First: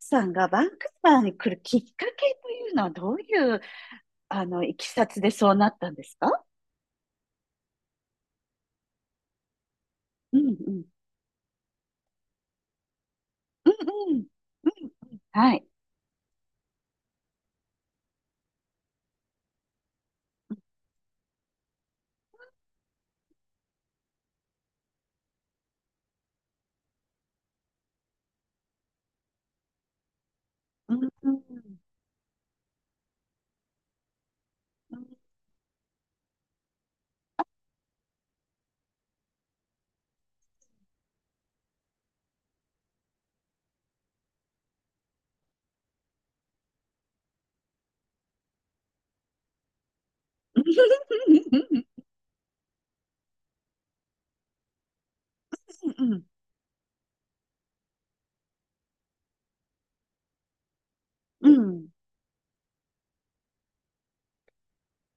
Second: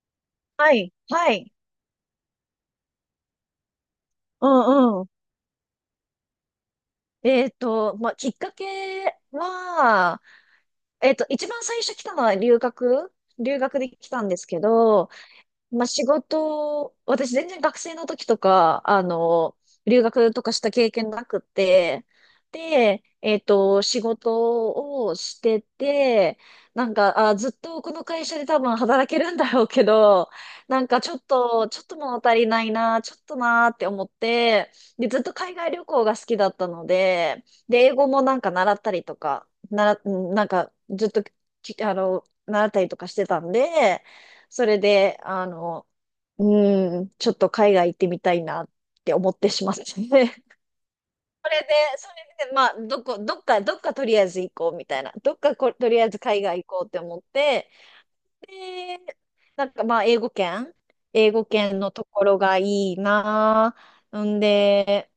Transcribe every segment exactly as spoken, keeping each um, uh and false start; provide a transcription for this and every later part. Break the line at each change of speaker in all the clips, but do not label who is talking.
さんがバン
は
クー
い、
バー
は
に来
い。
るきっかけというのはどういう、あ
う
の、いき
んう
さ
ん。
つでそうなったんですか？
えっと、まあ、きっかけは、
うんうん。
えっと、一番最初来たのは留学、留
うん
学で来
う
た
ん。
んですけ
うん
ど、
うん。はい。
まあ、仕事、私全然学生の時とか、あの、留学とかした経験なくて、で、えっと、仕事をしてて、なんか、あ、ずっとこの会社で多分働けるんだろうけど、なん
う
か
ん
ちょっ
うん。
と、ちょっと物足りないな、ちょっとなーって思って、
うん
で、ずっと海外旅行が好きだったので、で、英語もなんか習ったりとか、なら、なんかずっとき、あの、習ったりとかしてたんで、それで、あの、うーん、ちょっと海外行ってみたいなって思ってしまってね。それで、それで、まあ、どこ、どっか、どっかとりあえず行こうみたいな。どっかこ、とり
う
あえ
んう
ず
ん。
海外行こうって思って、で、なんかまあ、英語圏、英語
う
圏
ん
のところがいいなぁ。んで、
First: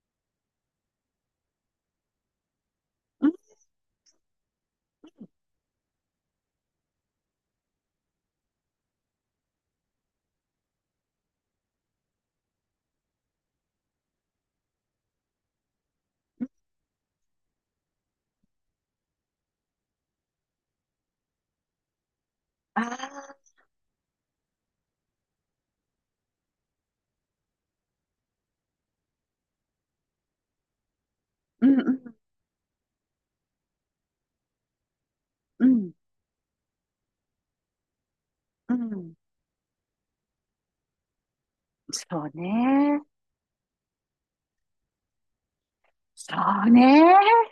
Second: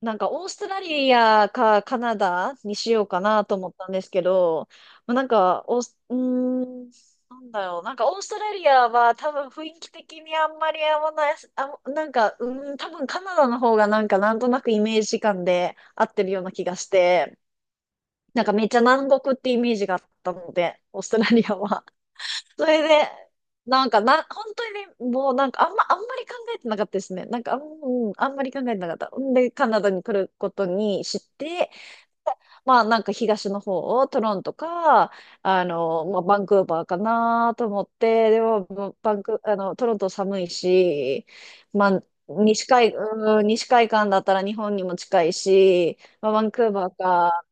なんかオーストラリアかカナダにしようか
うん。
なと思ったんですけど、まあ、なんかオース、うーん、なんだろう、なんかオーストラリアは多分雰囲気的にあんまり合わない、あ、なんか、うーん、多分カナダの方がなんかなんとなくイメージ感で合ってるような気がして、なんかめっちゃ南国ってイメージがあったので、オーストラリアは。そ
あ
れで、
あ。
なんかな、本当にね、もうなんかあんま、あんまり考えてなかったですね。なんかあん、うん、あんまり考えてなかった。んで、カナダに来ることにし
う
て、
んうん
まあなんか東の方をトロントか、あ
うん
の、まあバンクーバーかなと思って、でも、
う
もうバ
ん。
ンク、あの、トロント寒いし、まあ、
そう
西海、
ね。
うん、西海岸だったら日本にも近いし、まあ、
そ
バンク
う
ーバー
ね。
か、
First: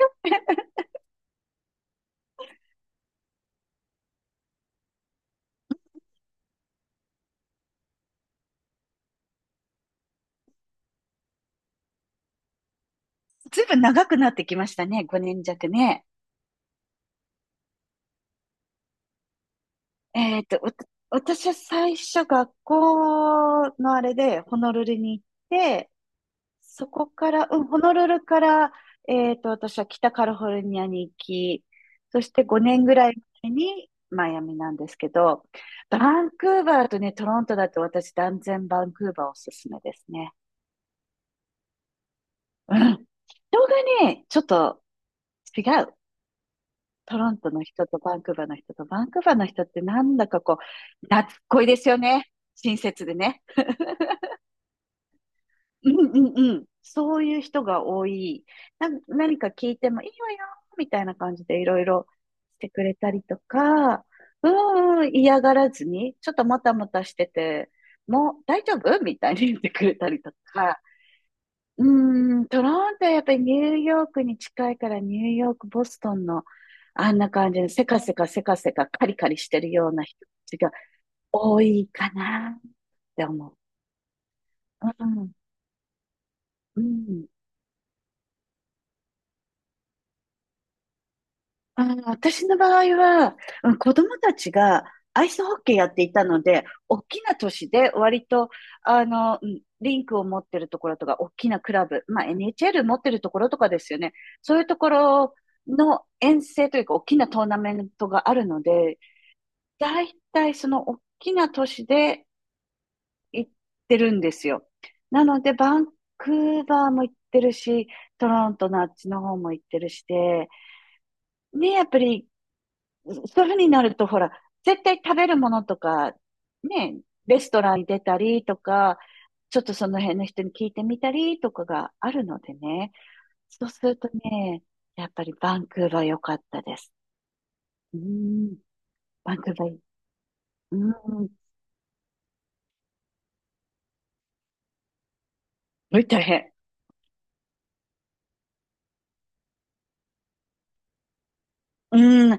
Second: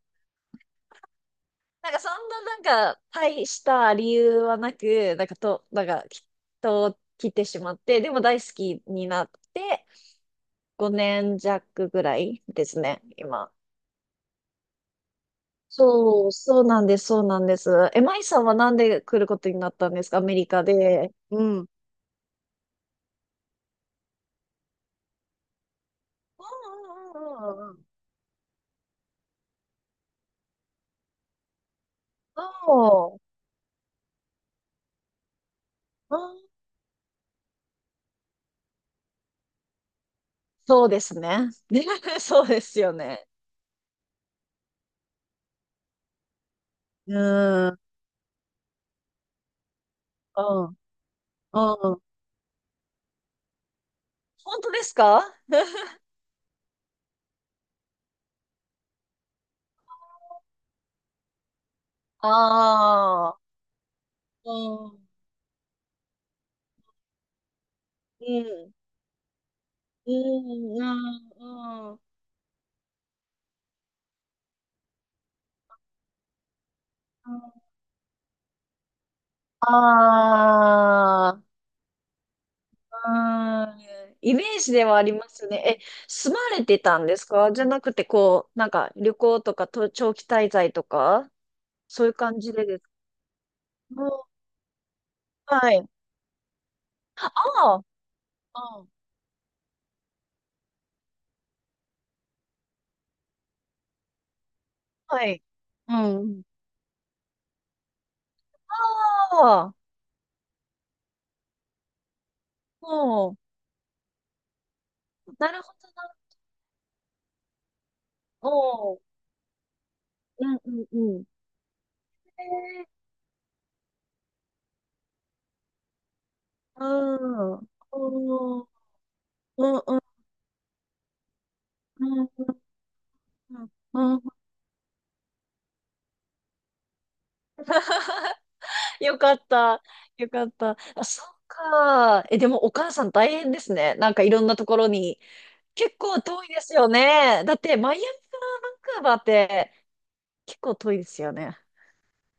なんかそんななんか大した理由はなく、なんかと、なんかきっと来てしまって、でも大好きになってごねん弱ぐらいですね、今。
ずいぶん長くなってきましたね。ごねん弱ね。
そう、そうなんです、そうなんです。え、マイさんはなんで来ることになったんですか、アメ
えっ
リ
と、
カ
わた
で。う
私は
ん。うん
最初学校のあれでホノルルに行って、そこ
う
から、うん、
んう
ホノ
ん
ルルから、えっと、私は北カリフォルニアに行き、そして
うん
ごねんぐら
う
い
ん、そ
前にマイアミなんですけど、
う、う
バンク
ん、
ーバーとね、トロントだと私断然バンクーバーおすすめですね。
そうですね。そうで
う
すよ
ん。
ね。
人がね、ちょっと違う。
う
トロントの
ん。う
人とバンクーバーの人と、バンクーバーの人ってなんだかこ
ん。うん。
う、懐っこいですよ
本
ね。親切でね。
当ですか？
うんうんうん。そういう人が多い。な、何か聞いてもいいわよ、みたいな感じでいろいろしてくれたり
あ
と
あ、
か、う
う
んう
ん
ん、嫌がらずに、ちょっともたもたしてて、
う
もう大丈
ん。
夫みたいに言ってくれた
う
りとか、
ん。あー、
うん、トロントはやっぱりニューヨークに近いからニューヨーク、ボストンのあんな
う
感じ
ん、
でせかせかせかせかカリカリして
あ
るような人たちが
ー、
多いかなって思う。
あ、うん。イメージで
う
はありま
ん、
すね。え、住まれて
う
たんです
ん。
かじゃなくて、こう、なんか旅行とかと長期滞在とか、
あー、
そういう感
私
じ
の
で
場
ですか？
合は、うん子
うん、
供たちがアイスホッ
は
ケーや
い。
っていたので、大き
あ
な都市
ー、
で割と、
あー、
あの、うんリンクを持ってるところとか、大きなクラブ、まあ エヌエイチエル 持ってるところとかですよね。そういうとこ
あ、は
ろ
い。う
の遠
ん。
征というか、大きなトーナメントがあるので、
ああ、
だいたいその大きな都市で
うん。
行ってるんですよ。なの
な
で、
るほ
バンクーバーも行ってるし、トロントのあっ
ど
ちの方も行ってるしで、
な。うん。うんうんうん。
ね、やっぱり
え
そういうふうになると、ほら、絶対食べるものとか、
ー、
ね、レス
うん
トランに出たりと
うん。
か、ちょっと
うん
そ
うん
の辺の人に聞いてみたりとかが
う
あ
ん
るの
う
で
ん
ね。そうする
う
と
ん。うん、
ね、やっぱりバンクーバー良かったです。うん、
よか
バン
っ
クーバーいい、
た。よかった。
う
あ、そっ
ん、す
か。え、でもお母さん大変ですね。なんかいろんなところに。結
ごい
構
大
遠い
変。
ですよね。だってマイアミからバンクーバーって結構遠いですよね。
うん、あの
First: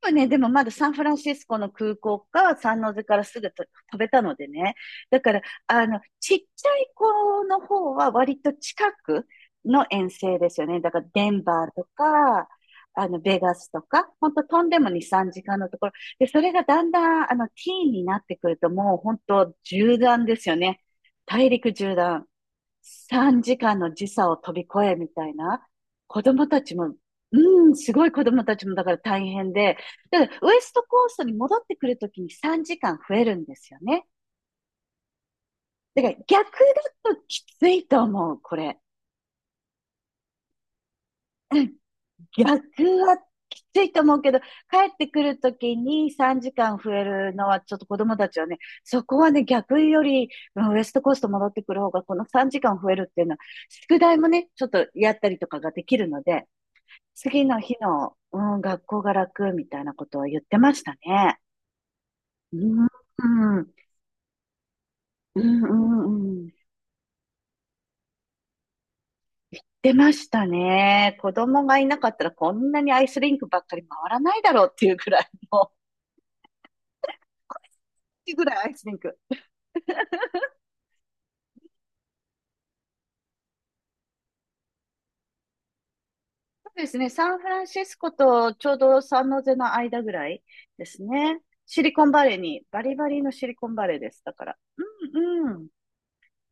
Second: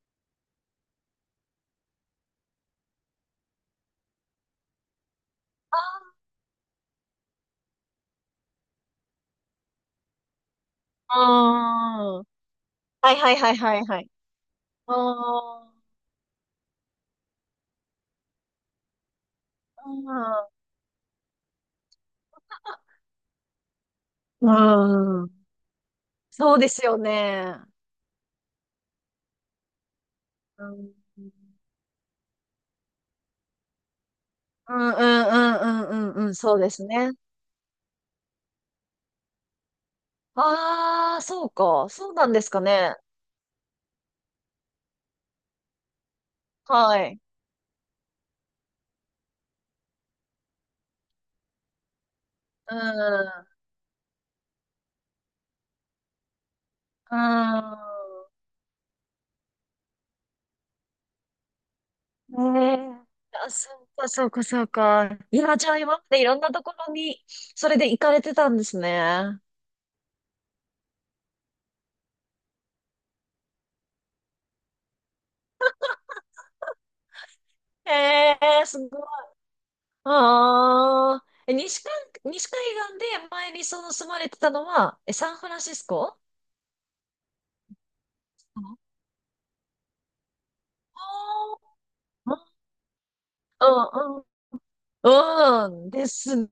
子はね、でもまだサンフランシスコの空港か、サンノゼからすぐと飛べたのでね。だから、
あ
あの、ちっちゃい子の方は割と近くの遠征ですよね。だから、デンバーと
あ。
か、あ
はい
の、
はい
ベ
は
ガ
い
ス
は
と
いは
か、
い。
ほんと飛んでも
あ
に、さんじかんの
あ。
ところ。で、それがだんだん、あの、ティーンになってくると、もう本当縦断ですよね。大陸縦断。さんじかんの時差を
う
飛び越えみ
ん。
た
うん。
いな。子供
そう
た
で
ち
す
も、
よね。
うん、すごい子供たちもだから大変で。だからウエ
う
スト
ん。
コーストに戻ってくるときにさんじかん増えるんですよね。
うんうんう
だか
ん
ら
うんうんうん。
逆
そうですね。
だときついと思う、これ。
ああ、そうか。そうなんです
逆
かね。
はきついと思うけど、帰ってくるときにさんじかん増
は
え
い。
るのはちょっと子供たちはね、そこはね、逆より、うんウエストコースト戻ってくる方が、この3時
う
間増えるっていうのは、
ん。
宿題もね、ちょっとやったりとかができるので、
う
次の
ん。
日の、うん、学校が楽みたいなことを言ってましたね。
ね
うん、
え、あ、
う
そ
ん、
うか、そうか、そうか。い
う
や、じゃあ今までいろん
ん、うん。
なところに、それで行かれてたんですね。
出ましたね。子供がいなかったらこんなにアイスリンクばっかり回らないだろうっていうぐらいの、っていう
え
ぐらい
え、
アイ
す
スリン
ご
ク。
い。ああ、え、西海、西海岸で前にその住まれてたのは、え、サンフランシスコ？
そうですね。サンフランシスコとちょう
あ
どサンノゼの間ぐらいですね。
あ
シリコンバレー
ー、
に、バリバリのシリ
う
コンバレーです。
ん、
だから。
う
うん、うん、
ん、うん、ですね。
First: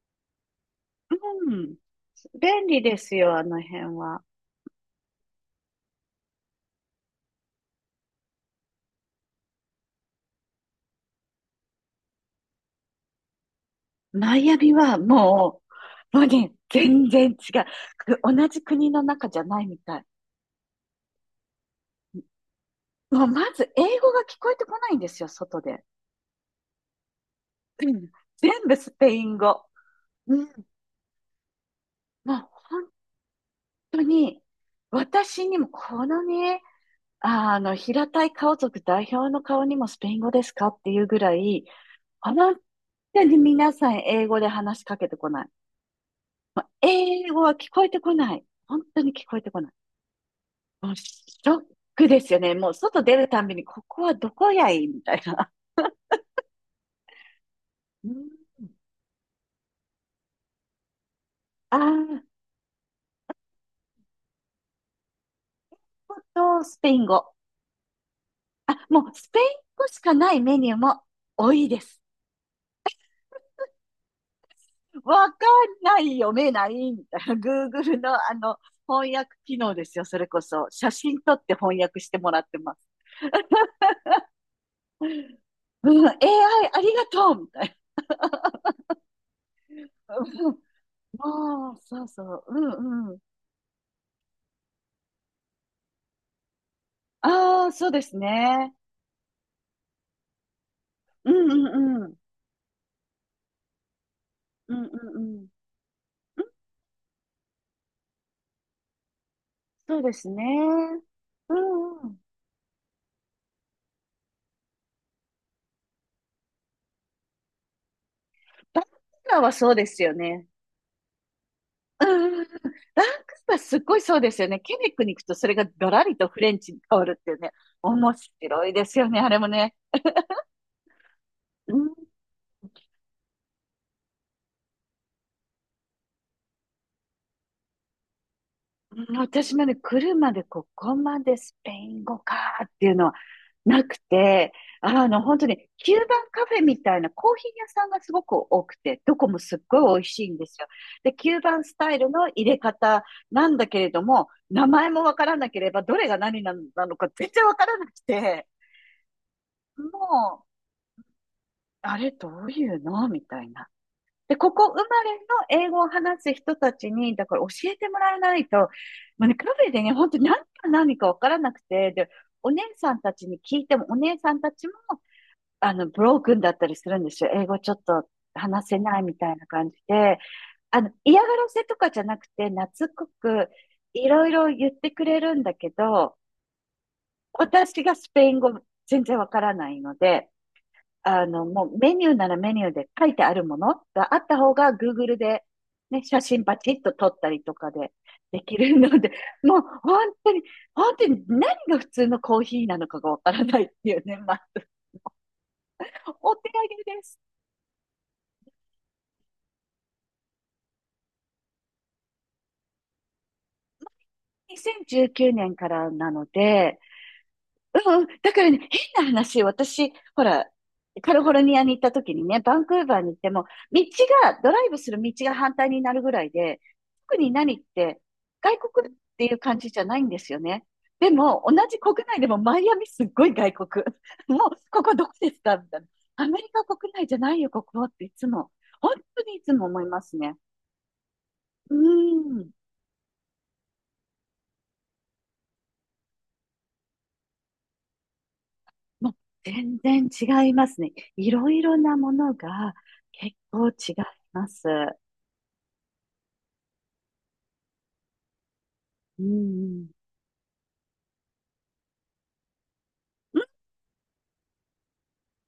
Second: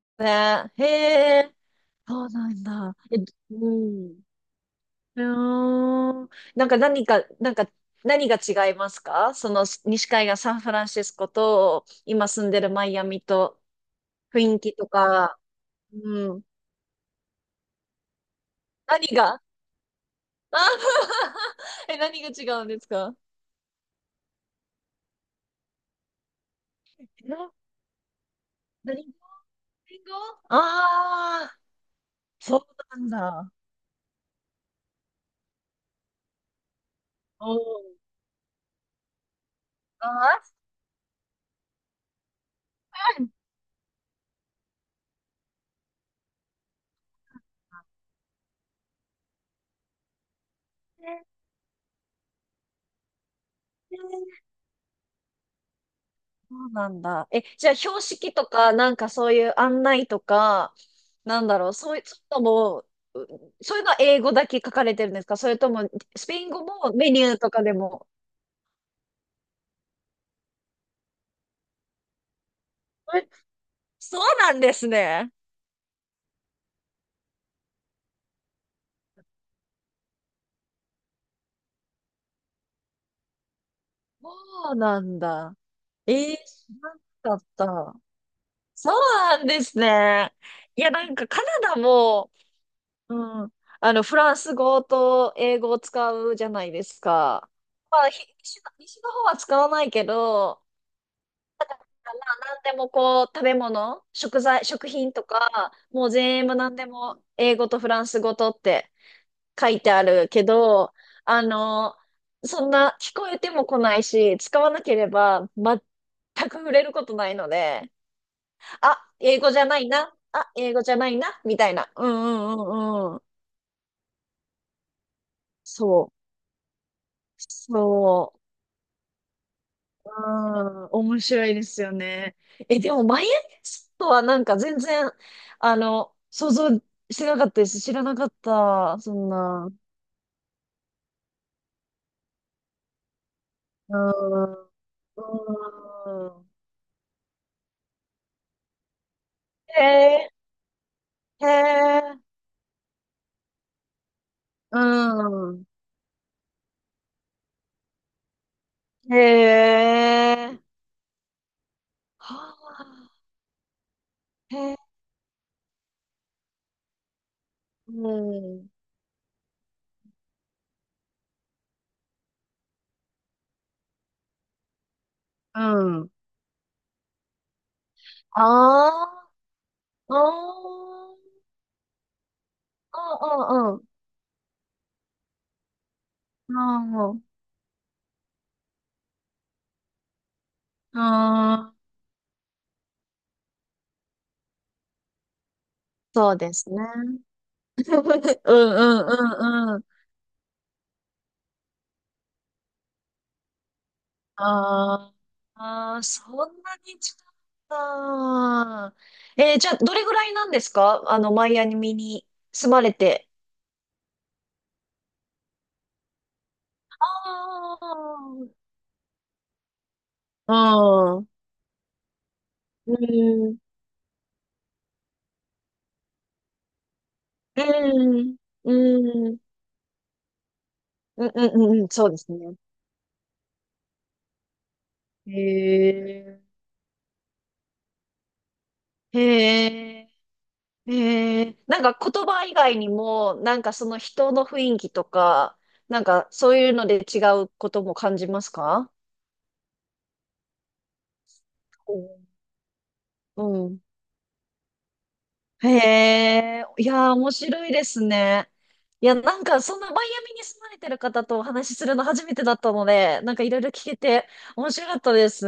へ
う
え、
ん。
そうなん
便利
だ。
です
え、
よ、あの
う
辺
ん。
は。
うーんなんか何か、なんか何が違いますか、その西海岸サンフランシスコと今住んでるマイアミと、
マイ
雰
ア
囲
ミ
気と
は
か？
もう、もう
うん。
ね、全然違う。く同じ国の
何
中じ
が、
ゃないみたい。
あ、 え、何が違うんですか？
もうまず英語が聞こえてこないんですよ、外で。
え、な
うん全部ス
何
ペ
語？
イン語。
英語？
うん。
ああ
もう
ー、そ
本
うなんだ。
当に、私にもこのね、
お
あの、
ー、
平たい顔族代表の顔にもスペイン語で
ああ、
すかっていうぐらい、本
そ
当
うなん
に皆さん英語で話しかけてこない。もう英語は聞こえてこない。本当に聞こえてこない。もうシ
だ、
ョックですよね。もう外出るたんびに、ここはどこやいみたいな。
そうなんだ。え、じゃあ標
うん、
識とか、なんかそういう案内とか、なんだろう、
あ
そういう
あ、
のも、うそういうのは英語だけ書かれてるんですか？それとも、
ほん
スペイン
と
語
スペ
も、
イン
メニュ
語。
ーとかでも？
あ、もうスペイン語しかないメニューも多いです。
え、そうなんです
わ
ね。
かんない、読めない、みたいな。Google のあの、翻訳機能ですよ、それこそ。写真撮って翻訳してもらってます。
そうなんだ。
うん、
えー、知
エーアイ あり
ら
がと
な
う
かっ
みたい
た。そうなんです
な。
ね。
うん
いや、なんかカ
あ
ナダ
あ、そうそ
も、
う。うんう
う
ん。
ん、あの、フランス語と英語を使うじゃないですか。
ああ、そう
ま
で
あ、
す
ひ西の
ね。
西の方は使わないけど、
うんうんう
ま
ん。
あ、なんでもこう、食べ物、食材、
うん
食
う
品
んう
と
ん。
か、もう全部なんでも英語とフランス語とって書いて
そ
あ
うで
る
すね。
けど、あ
う
の、
んうん。
そんな聞こえても来ないし、使わなければ全く触れることないので、
バンク
あ、
ーバ
英
ーは
語じゃ
そう
な
で
い
すよ
な、
ね。
あ、英語じゃないな、みたいな。
う
う
ん
んう
うんうん。
ん
バ
う
ン
んうん。
クーバーすっごいそうですよね。ケベックに行くとそれがガ
そ
ラ
う。
リとフレンチに変わるっていうね。面
そう。
白いですよね、あれもね。
うん、面白いで
う
すよ
ん、
ね。え、でも、マイアミスとはなんか全然、あの、想像してなかったです。知らなかった。
う
そ
ん
ん
私も
な。
ね、来るまでここまでスペイン語かーっていうのはな
う
くて、
ん。
あの、
う
本当に、キューバンカ
ん。
フェみたいなコーヒー屋さんがすごく多くて、どこもすっご
へ
い美味しい
え、
んですよ。で、キュー
へ
バンスタイル
え、
の入れ方なんだけれども、名
う
前もわからなけ
ん。
れば、どれが何ななのか全然わからなくて、
へ
もう、
え、
あれどう
は
いう
あ、
のみたいな。で、ここ
へえ、
生まれの英語を話す人たちに、だから教えても
う
らえないと、も
ん。
うね、カフェでね、本当に何か何かわからなくて、で、お姉さんたちに聞いても、お姉さんたちも、あの、
う
ブ
ん。
ロークンだったりするんですよ。英語ちょっと話せ
あ
ないみたいな感じ
あ、あ
で。あの、嫌が
あ、
らせとかじゃなくて、懐っ
あ
こく
あ、
いろいろ言ってくれるんだけど、
あ
私がスペイン語全然わからないので、
あ、
あの、も
ああ、
うメニューならメニューで書いてあるものがあった方が Google で、ね、写
そう
真
で
パ
す
チ
ね。
ッと撮ったりとかで で
う
き
ん
るの
う
で、もう
んうん、
本当に、本当に何が普通のコーヒーなのかがわからないっていうね、まあ、
あー、あー、そ
お手
ん
上
なに
げ
違っ
です。
た。えー、じゃあ、どれぐらいなんですか、あの、マイアミに住まれて？
にせんじゅうくねんからなので、うんうん、だか
あ
らね、変な話、私、ほら、カ
あ、
リ
う
フ
ん。
ォルニアに行った時にね、バンクー
う
バーに行っても、
ん。
道が、ドライブする道が反対になるぐらいで、特に何って、
うん。
外国って
う
いう
ん。
感じじゃないんですよね。で
うん。
も、同
う
じ
ん。うん。
国
そうで
内で
す
も
ね。
マイアミすっごい外国。もう、ここどこで
へ
すかみたいな。アメ
え。
リカ国内じゃないよ、ここっていつも。本当にいつも
へ
思いま
え。
すね。
へえ。
う
なんか言葉
ん。
以外にも、なんかその人の雰囲気とか、なんかそういうので違うことも感じますか？
もう全然違いますね。いろいろなものが結
う
構
ん。
違います。
へえ、いやー、面白いですね。いや、
うん
なんか、
う
そんな
ん
マイアミに住まれてる方とお話しするの初めてだったので、なんかいろいろ聞けて面白かったです。